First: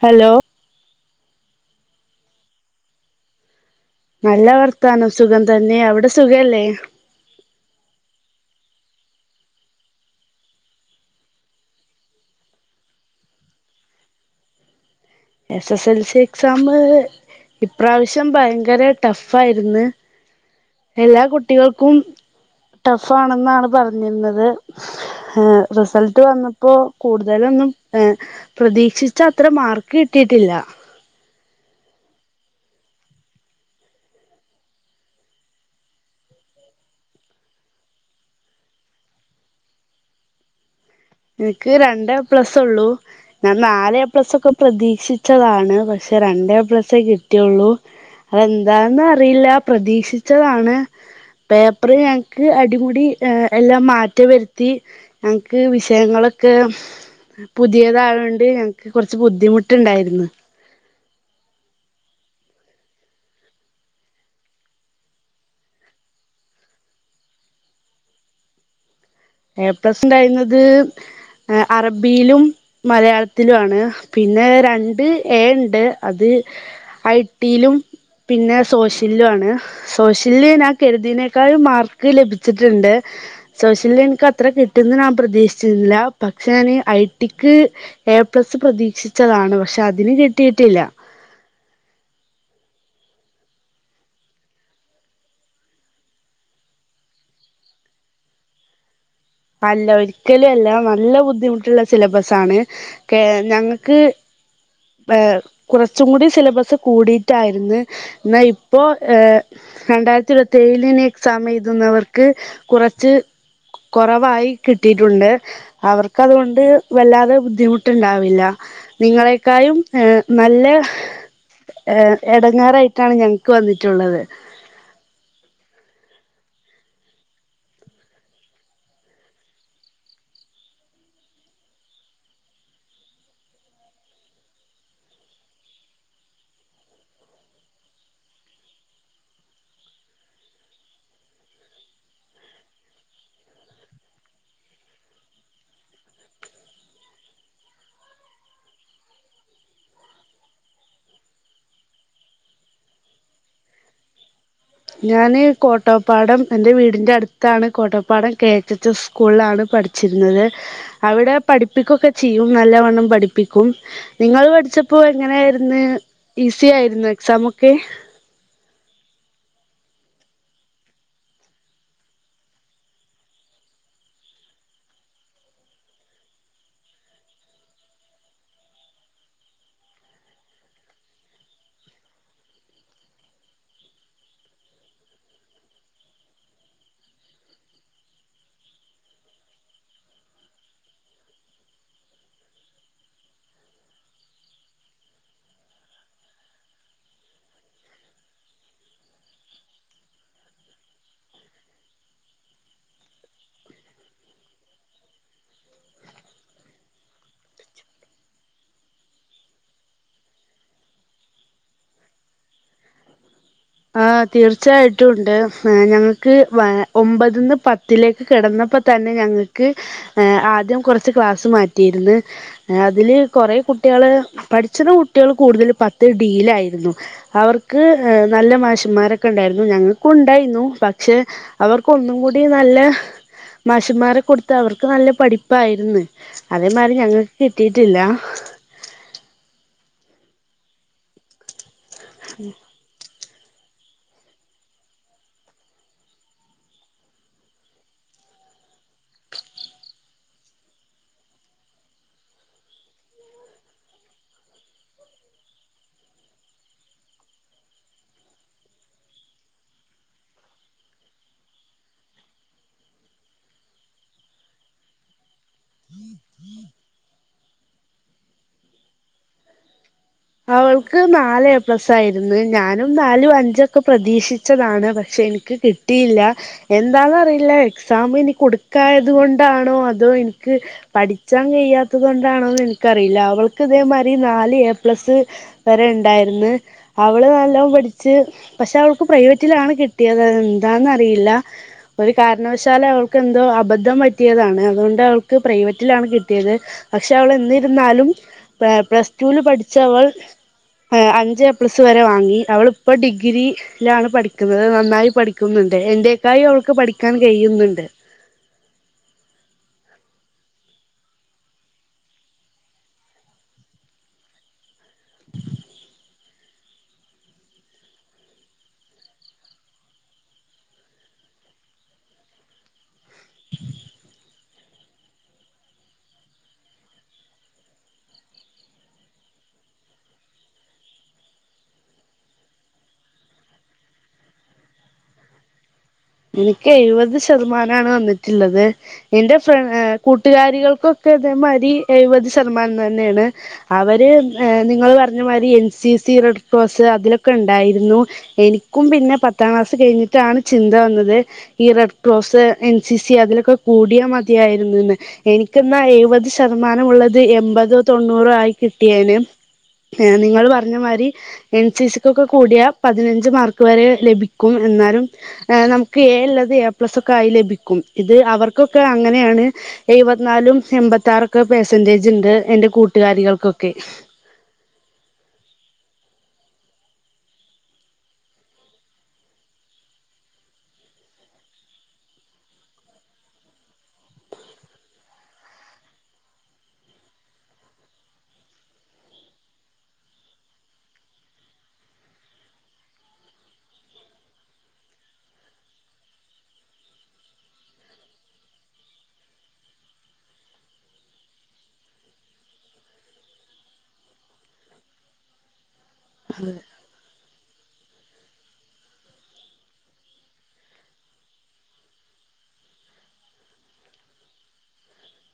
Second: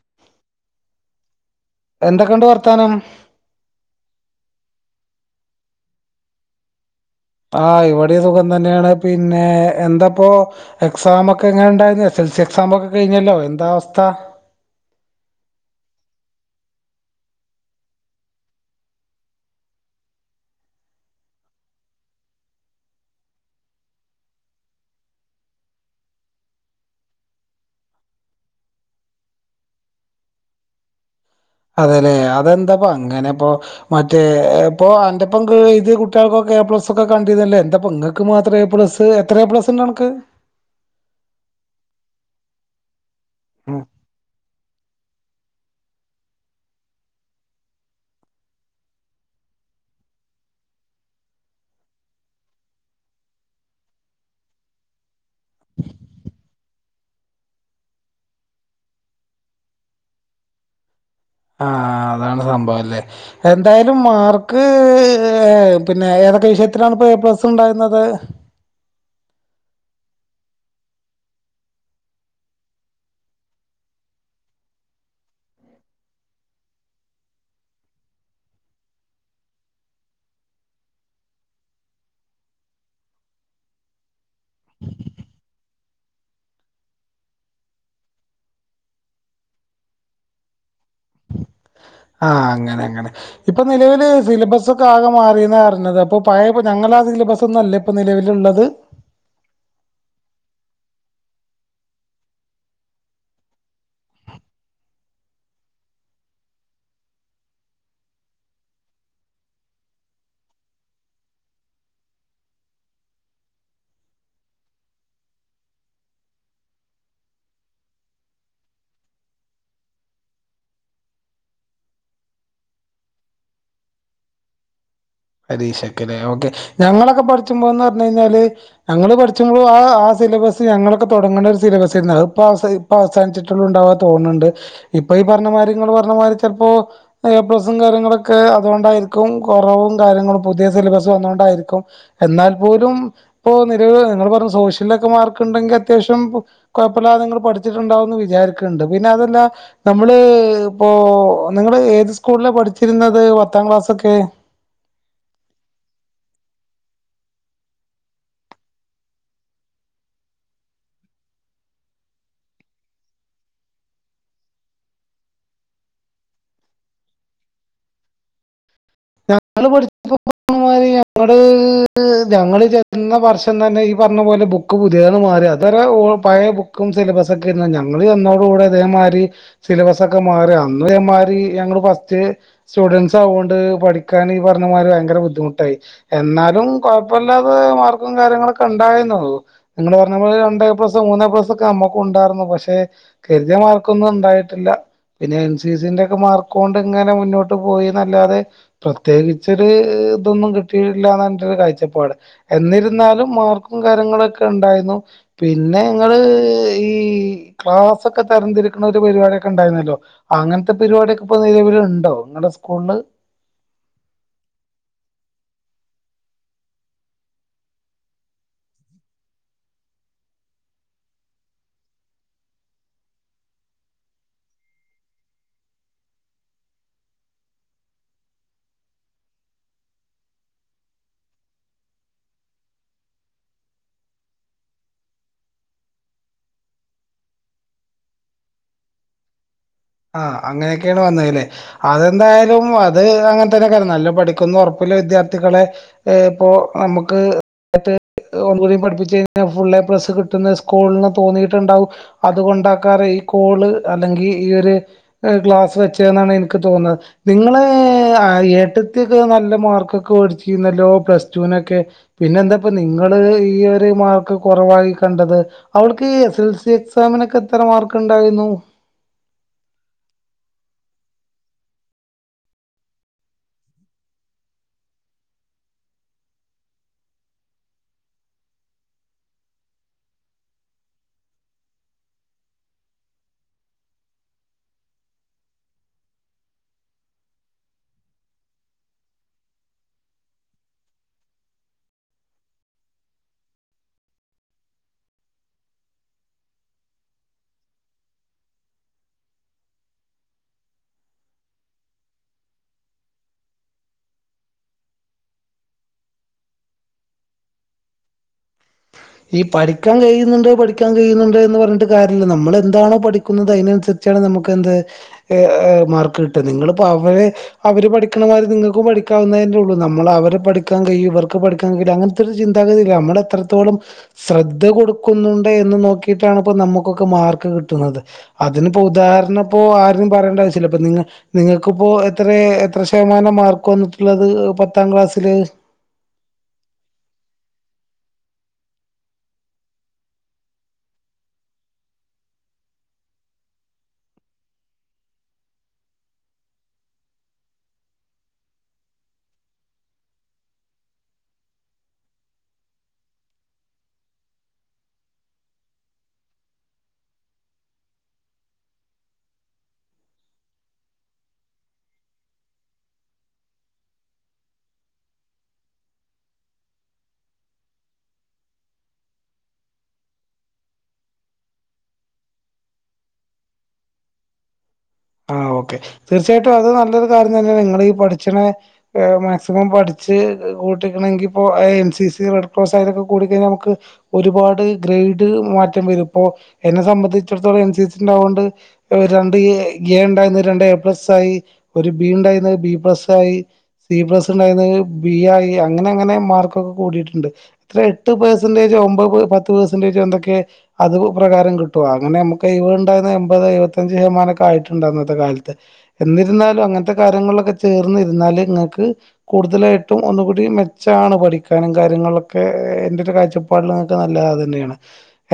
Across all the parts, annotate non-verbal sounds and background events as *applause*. Hello എന്തൊക്കെയുണ്ട് വർത്താനം? നല്ല വർത്താനം. സുഖം തന്നെ. അവിടെ സുഖല്ലേ? ആ ഇവിടെ സുഖം തന്നെയാണ് പിന്നെ എന്താപ്പോ എക്സാംഒക്കെ എങ്ങനെ ഉണ്ടായിന്ന് എക്സാ മൊക്കെ കഴിഞ്ഞല്ലോ എന്താ അവസ്ഥ? S S L C exam ഇപ്രാവശ്യം ഭയങ്കര ടഫ് ആയിരുന്ന് എല്ലാ കുട്ടികൾക്കും ടഫ് ആണെന്നാണ് പറഞ്ഞിരുന്നത്. റിസൾട്ട് വന്നപ്പോ കൂടുതലും ലും പ്രതീക്ഷിച്ച അത്ര മാർക്ക് കിട്ടിയിട്ടില്ല. അതെല്ലെ അതെന്താപ്പ അങ്ങനെ ഇപ്പോ മറ്റേ ഇപ്പൊ അന്റെപ്പം എഴുതി കുട്ടികൾക്കൊക്കെ എ പ്ലസ് ഒക്കെ കണ്ടിരുന്നല്ലേ? എന്താപ്പനിങ്ങക്ക് മാത്രം എ പ്ലസ് എത്ര എ പ്ലസ് ഉണ്ട് നിനക്ക്? എനിക്ക് രണ്ട് എ പ്ലസ് ഉള്ളൂ ഞാൻ നാല് എ പ്ലസ് ഒക്കെ പ്രതീക്ഷിച്ചതാണ്. പക്ഷെ രണ്ട് എ പ്ലസേ കിട്ടിയുള്ളൂ. അതെന്താന്ന് അറിയില്ല പ്രതീക്ഷിച്ചതാണ് പേപ്പർ ഞങ്ങക്ക് അടിമുടി എല്ലാം മാറ്റം വരുത്തി ഞങ്ങക്ക് വിശ യങ്ങളൊക്കെ പുതിയതായകൊണ്ട് ഞങ്ങക്ക് കുറച്ച് ബുദ്ധിമുട്ടുണ്ടായിരുന്നു. ആ അതാണ് സംഭവം അല്ലേ? എന്തായാലും മാർക്ക് ഏ പിന്നെ എ ഏതൊക്കെ വിഷയത്തിനാണ് ഇപ്പോ എ പ്ലസ് ഉണ്ടായിരുന്നത് എപ്ലസുണ്ടായിരുന്നത് അറബിയിലും മലയാളത്തിലുമാണ് പിന്നെ രണ്ട് എ ഉണ്ട് അത് ഐ ട്ടി യിലും പിന്നെ സോഷ്യലിനും ആണ് സോഷ്യലിന് ഞാൻ കരുതിയതിനേക്കാളും മാർക്ക് ലഭിച്ചിട്ടുണ്ട് സോഷ്യലിൻ അത്ര കിട്ടുന്ന് നാൻ പ്രതീക്ഷിച്ചില്ല പക്ഷെ ഞാന് ഐടിക്ക് എ പ്ലസ് പ്രതീക്ഷിച്ച താണ് പക്ഷെ അതിന് കിട്ടിയിട്ടില്ല ആ അങ്ങനെ അങ്ങനെ ഇപ്പൊ നിലവില് സിലബസൊക്കെ ആകെ മാറീന്നാ അറിഞ്ഞത് അപ്പൊ പഴേപ്പ ഞങ്ങളാത് സിലബസൊന്നും അല്ല ഇപ്പൊ നിലവിലുള്ളത് അല്ല ഒരിക്കലും അല്ല നല്ല ബുദ്ധിമുട്ടുള്ള സിലബസാണ് ഞങ്ങക്ക് ഏ കുറച്ചും കൂടി സിലബസ് കൂടിയിട്ടായിരുന്നു എന്നാ ഇപ്പോ ഏ രണ്ടായിരത്തി ഇരുപത്തേഴിലിനി എക്സാം എഴുതുന്നവർക്ക് കുറച്ച് കുറവായി കിട്ടിയിട്ടുണ്ട് അവർക്കതുകൊണ്ട് വല്ലാതെ ബുദ്ധിമുട്ടുണ്ടാവില്ല നിങ്ങളെക്കായും എ നല്ല എ എടങ്ങേറായിട്ടാണ് ഞങ്ങ്ക്ക് വന്നിട്ടുള്ളത് പരീക്ഷക്കല്ലെ ഓക്കെ ഞങ്ങളൊക്കെ പഠിച്ചുമ്പോ എന്ന് പറഞ്ഞുകഴിഞ്ഞാല് ഞങ്ങള് പഠിച്ചുമ്പോ ആ സിലബസ് ഞങ്ങളൊക്കെ തുടങ്ങണ ഒരു സിലബസാരുന്നു അതിപ്പം അവസാനി പ്പം അവസാനിച്ചിട്ടുള്ള ഉണ്ടാവാൻ തോന്നുന്നുണ്ട് ഇപ്പൊ ഈ പറഞ്ഞമാതിരി നിങ്ങള് പറഞ്ഞമാതിരി ചിലപ്പോ എ പ്ലസും കാര്യങ്ങളൊക്കെ അതുകൊണ്ടായിരിക്കും കുറവും കാര്യങ്ങളും പുതിയ സിലബസ് വന്നൊണ്ടായിരിക്കും എന്നാൽ പോലും ഇപ്പോൾ നിലവിൽ നിങ്ങൾ പറഞ്ഞ പോലെ സോഷ്യല് മാർക്ക് ഉണ്ടെങ്കിൽ അത്യാവശ്യം കുഴപ്പമില്ലാതെ നിങ്ങള് പഠിച്ചിട്ടുണ്ടാവൂന്ന് വിചാരിക്കണ്ണ്ട് പിന്നെ അതല്ല നമ്മള് ഇപ്പോ നിങ്ങള് ഏത് സ്കൂളിലാ പഠിച്ചിരുന്നത് പത്താം ക്ലാസ്സൊക്കെ ഞാന് കോട്ടപ്പാടം എൻറെ വീടിന്റെ അടുത്താണ് Kottappadam K H H S സ്കൂളിലാണ് പട് പഠിച്ചിരുന്നത് അവിടെ പഠിപ്പിക്കൊക്കെ ചെയ്യും നല്ലവണ്ണം പഠിപ്പിക്കും നിങ്ങള് പഠിച്ചത് ഇപ്പോ എങ്ങനെയായിരുന്നു ഈസിയായിരുന്നോ എക്സാമൊക്കെ ഞങ്ങള് *unintelligible* പഠിച്ചപ്പോ *unintelligible* ഞങ്ങള് ഞങ്ങള് ചെല്ലുന്ന വർഷംതന്നെ ഈ പറഞ്ഞപോലെ ബുക്ക് പുതിയത് മാറി അതരെ പഴയ ബുക്കും സിലബസൊക്കെ ഇരുന്ന ഞങ്ങള് ചെന്നോട് കൂടെ അതേമാതിരി സിലബസൊക്കെ മാറി അന്നു ഇതേമാരി ഞങ്ങള് ച്ച് സ്റ്റുഡൻസ് ആവോണ്ട് പഠിക്കാന് ഈ പറഞ്ഞമാതിരി ഭയങ്കര ബുദ്ധിമുട്ടായി എന്നാലും കുഴപ്പമില്ലാതെ മാർക്കും കാര്യങ്ങളൊക്കെ ഉണ് ണ്ടായിരുന്നു നിങ്ങളു പറഞ്ഞപോലെ രണ്ട് എ പ്ലസ് മൂന്ന് എ പ്ലസ് ഒക്കെ നമ്മക്കും ഉണ്ടായിരുന്നു പക്ഷെ കരുതിയ മാർക്ക് ക്കൊന്നും ഉണ്ടായിട്ടില്ല പിന്നെ എൻ സി സിന്റെ ഒക്കെ മാർക്ക് കൊണ്ട് ഇങ്ങനെ മുന്നോട്ട് പോയിന്നല്ലാതെ പ്രത്യേകിച്ചൊരു ഇതൊന്നും കിട്ടിയിട്ടില്ലാന്ന എൻറെരു കാഴ്ചപ്പാട് എന്നിരുന്നാലും മാർക്കു കാരൃങ്ങളൊക്കെ ഉണ്ടായിരുന്നു പിന്നെ ഇങ്ങള് ഈ ക്ലാസ്സൊക്കെ തരംതിരിക് ന്ന ഒരു പരിപാടിയൊക്കെ ഉണ്ടായിരുന്നല്ലോ അങ്ങനത്തെ പരിപാടിയൊക്കെ ഇപ്പൊ നിലവിലുണ്ടോ നിങ്ങളുടെ സ്കൂളില് ആ തീർച്ചയായിട്ടുമുണ്ട് ഞങ്ങൾക്ക് ഒമ്പതീന്ന് പത്തിലേക്ക് കടന്ന പ്പതന്നെ ഞങ്ങക്ക് ആദ്യം കുറച്ച് ക്ലാസ്സ് മാറ്റിയിരുന്നു അതില് കുറേ കുട്ട്യള് പഠിച്ചുന്ന കുട്ട്യള് കൂടുതൽ പത്ത് ഡിയിലായിരുന്നു അവർക്ക് നല്ല മാഷിന്മാരൊക്കെണ്ടായിരുന്നു ഞങ്ങൾക്കു ഉണ്ടായിരുന്നു പക്ഷെ അവർക്ക് ഒന്നും കൂടി നല്ല മാഷ്മാരെ കൊടുത്ത അവർക്ക് നല്ല പഠിപ്പായിരുന്നു അതേമാരി ഞങ്ങക്ക് കിട്ടിട്ടില്ല *inaudible* ഹ അങ്ങനെക്കെയാണ് വന്നതല്ലേ അതെന്തായാലും അത് അങ്ങനെത്തന്നെക്കാരം നല്ല പഠിക്കുന്നൊറപ്പുള്ള വിദ്യാർത്ഥികളെ ഇപ്പോ നമുക്ക് ഒന്നൂടിം പഠപ്പിച്ച് കയിഞ്ഞാ ഫുള്ളേ പ്ലസ്സ് കിട്ടുന്ന് സ്കൂള്ന് തോന്നിട്ടുണ്ടാവും അത് കൊണ്ടാക്കാരം കോള് അല്ലെങ്കിൽ ഈ ഒരു ക്ലാസ് വെച്ചേന്നാണ് എനിക്ക് തോന്നത് നിങ്ങളെ അ ഏട്ടത്തിക്ക് നല്ല മാർ ക്കക്ക് വേടിച്ചീനല്ലോ പ്ലസ് ടു നൊക്കെ പിന്നെന്താപ്പോ നിങ്ങള് ഈഒര് മാർക്ക്‌ കൊറവ കണ്ടത് അവൾക്ക് എസ് എൽ സി എക്സാമിനൊക്കെ എത്ര മാർക്ക്ണ്ടായിരുന്നു അവൾക്ക് നാല് എ പ്ലസ് ആയിര്ന്ന് ഞാനും നാലും അഞ്ചൊക്കെ പ്രതീക്ഷിച്ചതാണ് പക്ഷെ എനിക്ക് കിട്ടിയില്ല എന്താന്നറിയില്ല എക്സാം ഇനി കുടുക്കായത് കൊണ്ടാണോ അതോ ഇൻക് പഠിച്ചാൻ കഴാത്തത് കൊണ്ടാണോന്നനിക്കറില്ല അവൾക്ക് ഇതേമായിരി നാല് എ പ്ലസ് വരെണ്ടായിരുന്നു അവൾ നല്ലോം പഠിച്ച് പക്ഷെ അവൾക്ക് പ്രൈവറ്റിലാണ് കി കിട്ടിയത് എന്താന്ന്റിയില്ല ഒരു കാരണവശാൽ അവൾക്ക് എന്തോ അബദ്ധം പറ്റിയതാണ് അതുകൊണ്ട് അവക്ക് പ്രൈവറ്റിലാണ് കിട്ടിയത് പക്ഷെ അവളെന്നിരുന്നാലും പ്ലസ്‌ടുവിൽ പഠിച്ച ചവൾ അഞ്ച് എപ്ലസ് വരെ വാങ്ങി അവളിപ്പ ഡിഗ്രി ഇലാണ് പഠിക്കുന്നത് നന്നായി പഠിക്കുന്ന് ണ്ട് എന്റെക്കായും അവൾക്ക് പഠിക്കാൻ കയ്യുന്നുണ്ട് ഈ പഠിക്കാൻ കയുന്നുണ്ട് പഠിക്കാൻ കയുന്നുണ്ട് എന്ന് പറഞ്ഞിട്ട് കാര്യമില്ല നമ്മൾ എന്താണോ പഠിക്കുന്നത് അയ്നനുസരിച്ച് ച്ചാണ് നമുക്ക് എന്ത് മാർക്ക് കിട്ടും നിങ്ങളിപ്പോ അവരെ അവര് പഠിക്കണമായിരി നിങ്ങൾക്കും പഠി പഠിക്കാവുന്നല്ലേള്ളൂ നമ്മള് അവരെ പഠിക്കാൻ കയും ഇവർക്ക് പഠിക്കാൻ കയും അങ്ങനത്തെ ചിന്താഗതിയില്ല നമ്മളെത്രത്തോളം ശ്രദ്ധ കൊടുക്കുന്നുണ്ട് എന്ന് നോക്കിയിട്ടാണ് ഇപ്പോ നമുക്കൊക്കെ മാർക്ക് കിട്ടുന്നത് അതിന്നിപ്പോ ഉദാഹര ന്നപ്പോ ആരും പറയേണ്ട ആവശ്യല്ല നിങ നിങ്ങക്കിപ്പോ എത്രെ എത്ര ശേമാനം മാർക്ക് വന്നിട്ടുള്ളത് പത്താം ക്ലാസ്സില് എനിക്ക് എഴുവത് ശതമാനാണ് വന്നിട്ടുള്ളത് എൻ്റെ ഫ്ര കൂട്ടുകാരികൾക്കൊക്കെ തേമായ്രി എഴുപത് ശതമാനം തന്നെയാണ് അവര് നിങ്ങള് പറഞ്ഞ മാതിരി എൻ സി സി റഡ് ക്രോസ് അതിലൊക്കെണ്ടായിരുന്നു എനിക്കും പിന്നെ പത്താം ക്ലാസ്സ് കഴിഞ്ഞിട്ടാണ് ചിന്ത വന്നത് ഈ റഡ്ക്രോസ് എൻ സി സി അതിലൊക്കെ കൂടിയാ മതിയായിരുന്നുന്ന് എനിക്കാ പത് ശതമാനം ഉള്ളത് എൺമ്പതോ തൊണ്ണൂറോ ആയി കിട്ടിയേനെ ഏ നിങ്ങൾ പറഞ്ഞ മാതിരി എൻ സി സിക്കൊക്കെ കൂടിയ പതിനഞ്ച് മാർക്ക് വരെ ലഭിക്കും എന്നാലും *unintelligible* എ ല്ലത് എ പ്ലസ് ഒക്കെ ആയി ലഭിക്കും ഇത് അവർക്കൊക്കെ അങ്ങനെയാണ് എഴുപത് നാലും എം അമ്പത്താറൊക്കെ പെസെന്റേജ് ഉണ്ട് എറെ കൂട്ടുകാരികൾക്കൊക്കെ ആഹ് ഓക്കെ തീർച്ചയായിട്ടും അത് നല്ലൊരു കാര്യം തന്നെണ് നിങ്ങളീ പഠിച്ചണ മാക്സിമം പഠിച്ച് ട്ടണെങ്കിപ്പൊ എൻ സി സി റഡ്ക്രോസ് അതിനെക്കെ കൂടി കഴിഞാമുക്ക് ഒരുപാട് ഗ്രൈഡ് മാറ്റം വരും ഇപ്പോ എന്നെ സംബന്ധിച്ചിടത്തോളം എൻ സി സി ഉണ്ടാവുണ്ട് രണ്ട് എ എ ഉണ്ടായിരുന്നു രണ്ട് എ പ്ലസ് ആയി ഒരു ബി ണ്ടായിരുന്നു ബി പ്ലസ് ആയി സി പ്ലസ് ഉണ്ടായിരുന്ന് ബി ആയി അങ്ങനങ്ങനെ മാർക്കൊക്കെ കൂടിയിട്ടുണ്ട് ത്രഎട്ട് പെർസന്റജോ ഒമ്പത് പത്ത് പേസന്റ ന്തൊക്കെ അത് പ്രകാരം കിട്ടും അങ്ങനെ നമുക്ക് ണ്ടാകുന്ന എമ്പത് എഴപത്തഞ്ച് ശതമാന ആയിട്ടുണ്ടന്നത്തെ കാലത്ത് എന്നിരുന്നാലും അങ്ങനത്തെ കാര്യങ്ങള ചേർന്നിരുന്നാൽ ഇങ്ങക്ക് കൂടുതലായിട്ടും ഒന്നുകൂടി മെച്ചാണ് പഠിക്കാനും കാര്യങ്ങളൊക്കെ എന്റെ ഒരു കാഴ്ചപ്പാടിലക്ക നല്ലതാതന്നെയാണ്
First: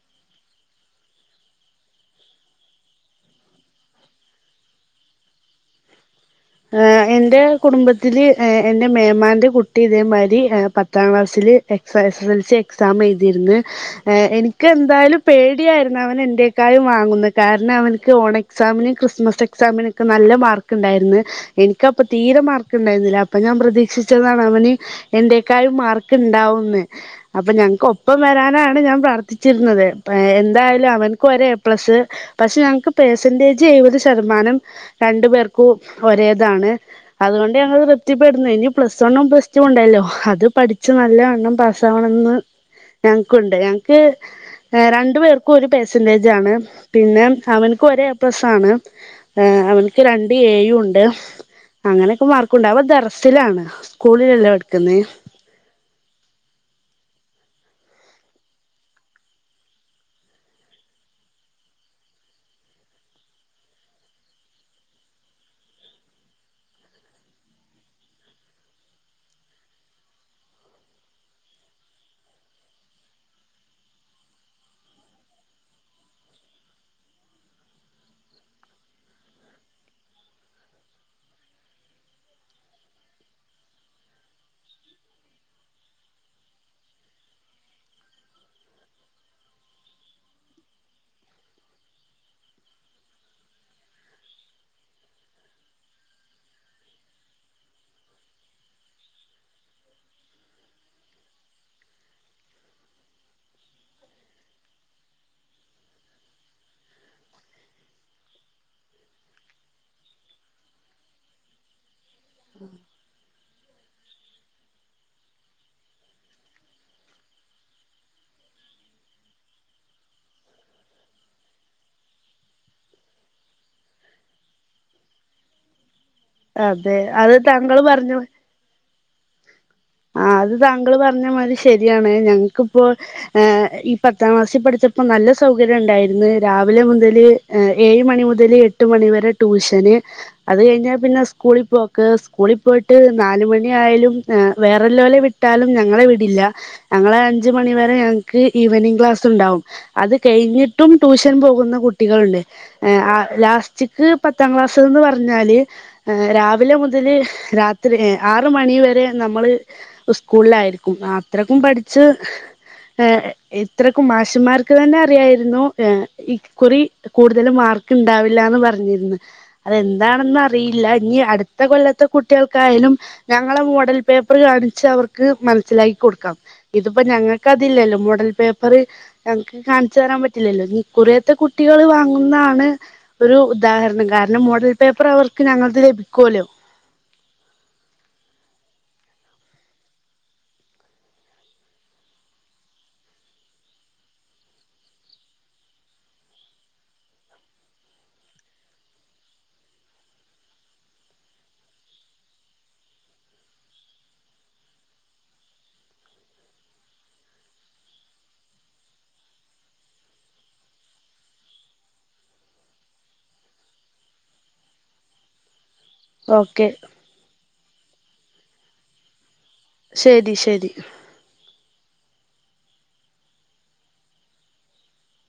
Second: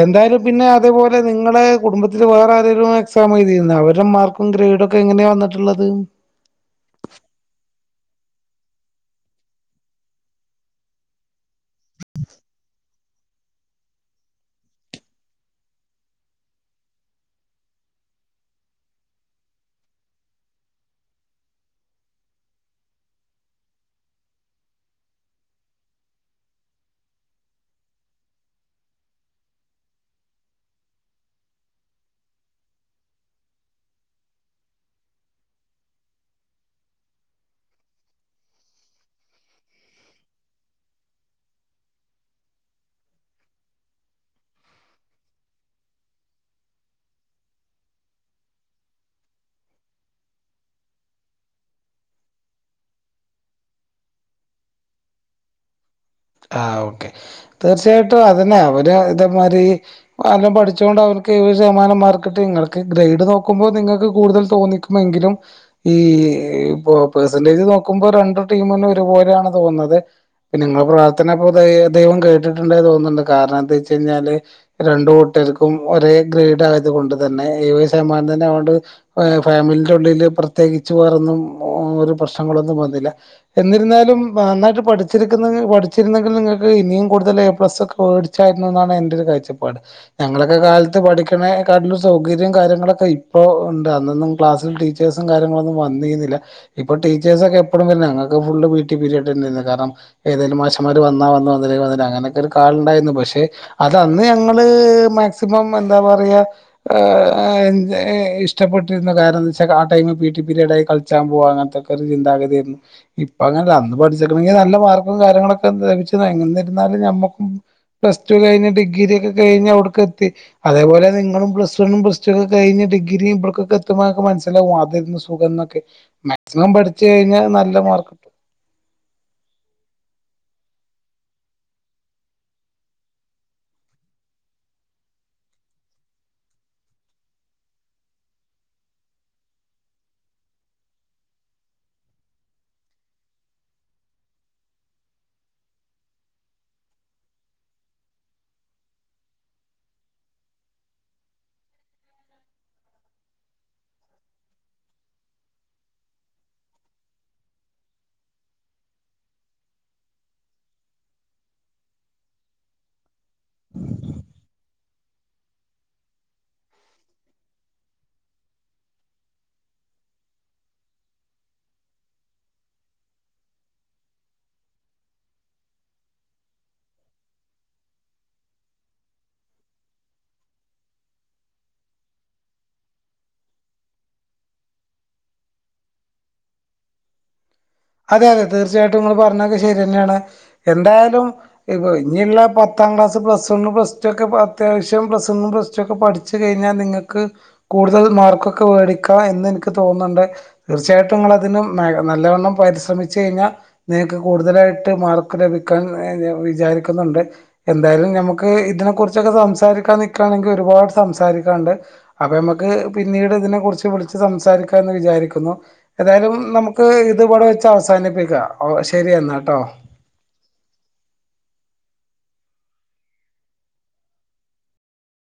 എന്തായാലും പിന്നെ അതേപോലെ നിങ്ങളെ കുടുംബ ത്തില് വേറെ ആരെലും എക്സാം എഴതിര്ന്ന അവര മാർക്കും ഗ്രേഡും ഒക്കെങ്ങനെയാ വന്നിട്ടുള്ളത് ആ എന്റെ കുടുംബത്തില് എന്റെ മേമാന്റെ കുട്ടി ഇതേമാതിരി പത്താം ക്ലാസ്സില് എക്സാ എസ് എസ് എസ്ൽസി എക്സാമെഴുതിരുന്ന് എനിക്ക് എന്തായാലും പേടി ആയിരുന്ന് അവന് *unintelligible* ക്കായും വാങ്ങുന്ന് കാരണം അവൻക്ക് ഓൺ എക്സാമിനും ക്രിസ്മസ് എക്സാമിനൊക്കെ നല്ല മാർക്ക്ണ്ടായിരുന്നു എനിക്കപ്പൊ തീരെ മാർക്ക് ണ്ടായിരുന്നില്ല അപ്പൊ ഞാൻ പ്രതീക്ഷിച്ചതാണ് അവന് എന്റെക്കായും മാർക്ക്ണ്ട ണ്ടാകുംന്ന് അപ്പൊ ഞങ്ങക്ക് ഒപ്പം വരാനാണ് ഞാൻ പ്രാർത്ഥിച്ചിരുന്നത് എന്തായാലും അവ ഒരഎ പ്ലസ്സ് പക്ഷെ ഞക്ക് പേർസെന്റേജ് എഴുപത് ശതമാനം രണ്ടു പേർക്കും ഒരേതാണ് അതുകൊണ്ട് ഞങ്ങൾ തൃപ്തിപ്പെടുന്നു ഇനി പ്ലസ് വണ്ണും പ്ലസ് ടു ഉണ്ടായല്ലോ അത് പഠിച്ച് നല്ല എണ്ണം പാസ്സാവണം എന്ന് ഞങ്ങക്കുണ്ട് ഞങ്ങക്ക് രണ്ടു പേർക്കും ഒരു പെർസെന്റേജ ആാണ് പിന്നെ അവനക്കും ഒര എ പ്ലസ് ആണ് അവക്ക് രണ്ട് എ യും ണ്ട് അങ്ങനെയൊക്കെ മാർക്കുണ്ട് അവ ദറസിലാണ് സ്കൂളിലല്ലോ എടുക്കുന്നത് ആ ഓക്കെ തീർച്ചയായിട്ടും അതെന്നെ അവര് ഇതുമാരി എല്ലാം പഠിച്ചുകൊണ്ട് അവർ ഏഴ് ശതമാനം മാർക്കട്ട് നിങ്ങൾക്ക് ഗ്രേഡ് നോക്കുമ്പോ നിങ്ങൾക്ക് കൂടുതൽ തോന്നിക്കുമെങ്കിലും ഈ ഇ പെർസെന്റേജ് നോക്കുമ്പോ രണ്ടു ടീമും ഒരുപോലെയാണ് തോന്നുന്നത് പി നിങ്ങ അപ്പോ ദൈവം കേട്ടിട്ടുണ്ടായി തോന്നുന്നുണ്ട് കാരണം എന്താ വെച്ച കഴിഞ്ഞാല് രണ്ടു കൂട്ടർക്കും ഒരേ ഗ്രേഡ് ആയത്ണ്ട് തന്നെ എഴുപത് ശതമാനംത്തിണ്ട് ഫാമിലി ഉള്ളിൽ പ്രത്യേകിച്ച് ന്നും ഒരു പ്രശ്നങ്ങളൊന്നും വന്നില്ല എന്നിരുന്നാലും നന്നായിട്ട് പഠിച്ചിരിക്കുന്നെങ്കി പഠി രുന്നെങ്കിൽ നിങ്ങക്ക് ഇനിയും കൂടുതൽ എ പ്ലസ് വേടിച്ചായിരുന്നു എന്നാണ് എന്റെ ഒരു കാഴ്ചപ്പാട് ഞങ്ങളൊക്കെ കാലത്ത് പഠിക്കണേക്കാട്ടിലും സൗകര്യം കാര്യങ്ങളൊക്കെ ഇപ്പോ ണ്ട് അന്നൊന്നും ക്ലാസ്സിൽ ടീച്ചേഴ്സും കാര്യങ്ങളൊന്നും വ ന്തെയ്യുന്നില്ല ഇപ്പൊ ടീച്ചേർസ് ഒക്കെ എപ്പഴും വര്ണ ഞങ്ങൾക്കൊക്കെ എപ്പഴും പി ഇ ടി പീരിയഡ് തന്നേർന്നു കാരണം ഏതേലും മാഷ് മാർ വന്ന വന്ന് വന്നിലെങ്കി വന്നീല അങ്ങനൊക്കെ ഒരു കാൾ ഉണ്ടായിരുന്നു പക്ഷെ അതന്ന് ഞങ്ങള് മാക്സിമം എന്താ പറയ ഏ ഏ ഏ ഇഷ്ടപ്പെട്ടിരുന്നു കാരണം എന്താച്ചാ ആ time P E T period ആയിരുന്നു കള്ചാൻ പോവാ അങ്ങനത്തെൊക്കെ ഒരു ചിന്താഗതിയയിരുന്നു ഇപ്പ അങ്ങന അല്ല അന്ന് പഠിച്ചിക്കണങ്കി നല്ല മാർക്കും കാര്യങ്ങളൊക്കെ *unintelligible* എന്നിരുന്നാലും നമ്മക്കും പ്ലസ് ടു കഴിഞ്ഞ് ഡിഗ്രി ഒക്കെ കഴിഞ്ഞ് അവിട്ക്കെത്തി അതേപോലെ നിങ്ങളും പ്ലസ് വണ്ണും പ്ലസ്ടു ഒക്കെ കഴിഞ്ഞ് ഡിഗ്രി ഇബട്ക്കൊക്കെ എത്തുമ്പോ ങ്ങള്ക് മനസ്സിലാവും അതെന്ന് സുഖം എന്നൊക്കെ മാക്സിമം അതെ പഠിച് അത് കഴിഞ്ഞാൽ നല്ല താങ്കൾ മാർക്ക് പറഞ്ഞു കിട്ടും ആ അത് താങ്കൾ പറഞ്ഞ മാതിരി ശരിയാണ് ഞങ്ങക്കിപ്പോ ഏ ഈ പത്താം ക്ലാസിൽ പഠിച്ചപ്പോ ന നല്ല സൗകര്യം ഉണ്ടായിരുന്നു രാവിലെ മുതൽ ഏഴ് മണി മുതൽ എട്ട് മണിവരെ ട്യൂഷന് അത് കഴിഞ്ഞാൽ പിന്നെ സ്കൂളിൽ പോക്ക് സ്കൂളിൽ പോയിട്ട് നാലുമണി ആയാലും ഏ വേറെല്ലോലെ വിട്ടാലും ഞങ്ങളെ വിടില്ല ഞങ്ങളെ അഞ്ച് മണി വരെ ഞങ്ങക്ക് ഈവനിംഗ് ക്ലാസ് ഉണ്ടാവും അത് കഴിഞ്ഞിട്ടും ടൂഷൻ പോകുന്ന കുട്ടികൾ ണ്ട് ഏ ആ ലാസ്റ്റ് ക് പത്താം ക്ലാസ്സ്‌ന്ന് പറഞ്ഞാല് രാവിലെ മുതൽ രാത്രി ആറ് മണി വരെ നമ്മള് സ്കൂളിലായിരിക്കും അത്രക്കും പഠിച്ച് ഹ് ഹേ ഇത്രക്ക്‌ മാശന്മാർക്ക് തന്നെ അറിയായിരുന്നു ഏ ഇക്കുറി കൂടുതലും മാർ മാർക്കിണ്ടാവില്ലാന്ന് പറഞ്ഞിര്ന്ന് അതെന്താണന്നറിയില്ല ഇനി അടുത്ത കൊല്ലത്തെ കുട്ടികൾക്കായി ലും ഞങ്ങളെ മോഡൽ പേപ്പർ കാണിച്ച് അവർക്ക് മനസ്സിലാക്കി കൊടുക്കാം ഇതിപ്പോ ഞങ്ങൾക്ക് അതില്ലല്ലോ മോഡൽ പേപ്പർ ഞങ്ങക്ക് കാണിച്ചു തരാൻ പറ്റില്ലല്ലോ ഇനി ഇക്കുറിയത്തെ കുട്ടികൾ വാങ്ങുന്നതാണ് ഒരു ഉദാഹരണം കാരണം മോഡൽ പേപ്പർ അവർക്ക് ഞങ്ങൾത് ലഭിക്കോലൊ അതെ അതെ തീർച്ചയായിട്ടും ഇങ്ങൾ പറഞ്ഞൊക്കെ ശരി തന്നെയാണ് എന്തായാലും ഇ പോ ഇനിയുള്ള പത്ത് പത്താം class plus one plus two ഒക്കെ അത്യാവശ്യം പ്ലസ് വൺ പ്ലസ് ടു ഒക്കെ പഠിച്ച് കഴിഞ്ഞാൽ നിങ്ങക്ക് കൂ കൂടുതൽ മാർക്കൊക്കെ വേടിക്ക എന്ന് എനിക്ക് തോന്നുന്നുണ്ട് തീർച്ചയായിട്ടും നിങ്ങള അതിന് നല്ലവണ്ണം പരിശ്രമിച്ചു കഴിഞ്ഞാൽ നിങ്ങക്ക് കൂടുതലായിട്ട് മാർക്ക് ലഭിക്കാൻ ഏ ഞാ വിചാരിക്കുന്നുണ്ട് എന്തായാലും ഞമ്മക്ക് ഇതിനെ കുറിച്ചൊക്കെ സംസാരിക്കാ നിക്കാ ണെങ്കി ഒരുപാട് സംസാരിക്കാണ്ട് അപ്പൊ നമ്മക്ക് ക്ക് പിന്നീട് ഇതിനെ കുറിച്ച് വിളിച്ച് സംസാരിക്കാ എന്ന് വിചാരിക്കുന്നു ഏതായാലും ഓക്കെ നമുക്ക് ഇത് ഇവിടെ വെച്ച് അവസാനിപ്പിക്കാം ശരിയ എന്നാ ട്ടോ ശരി ശരി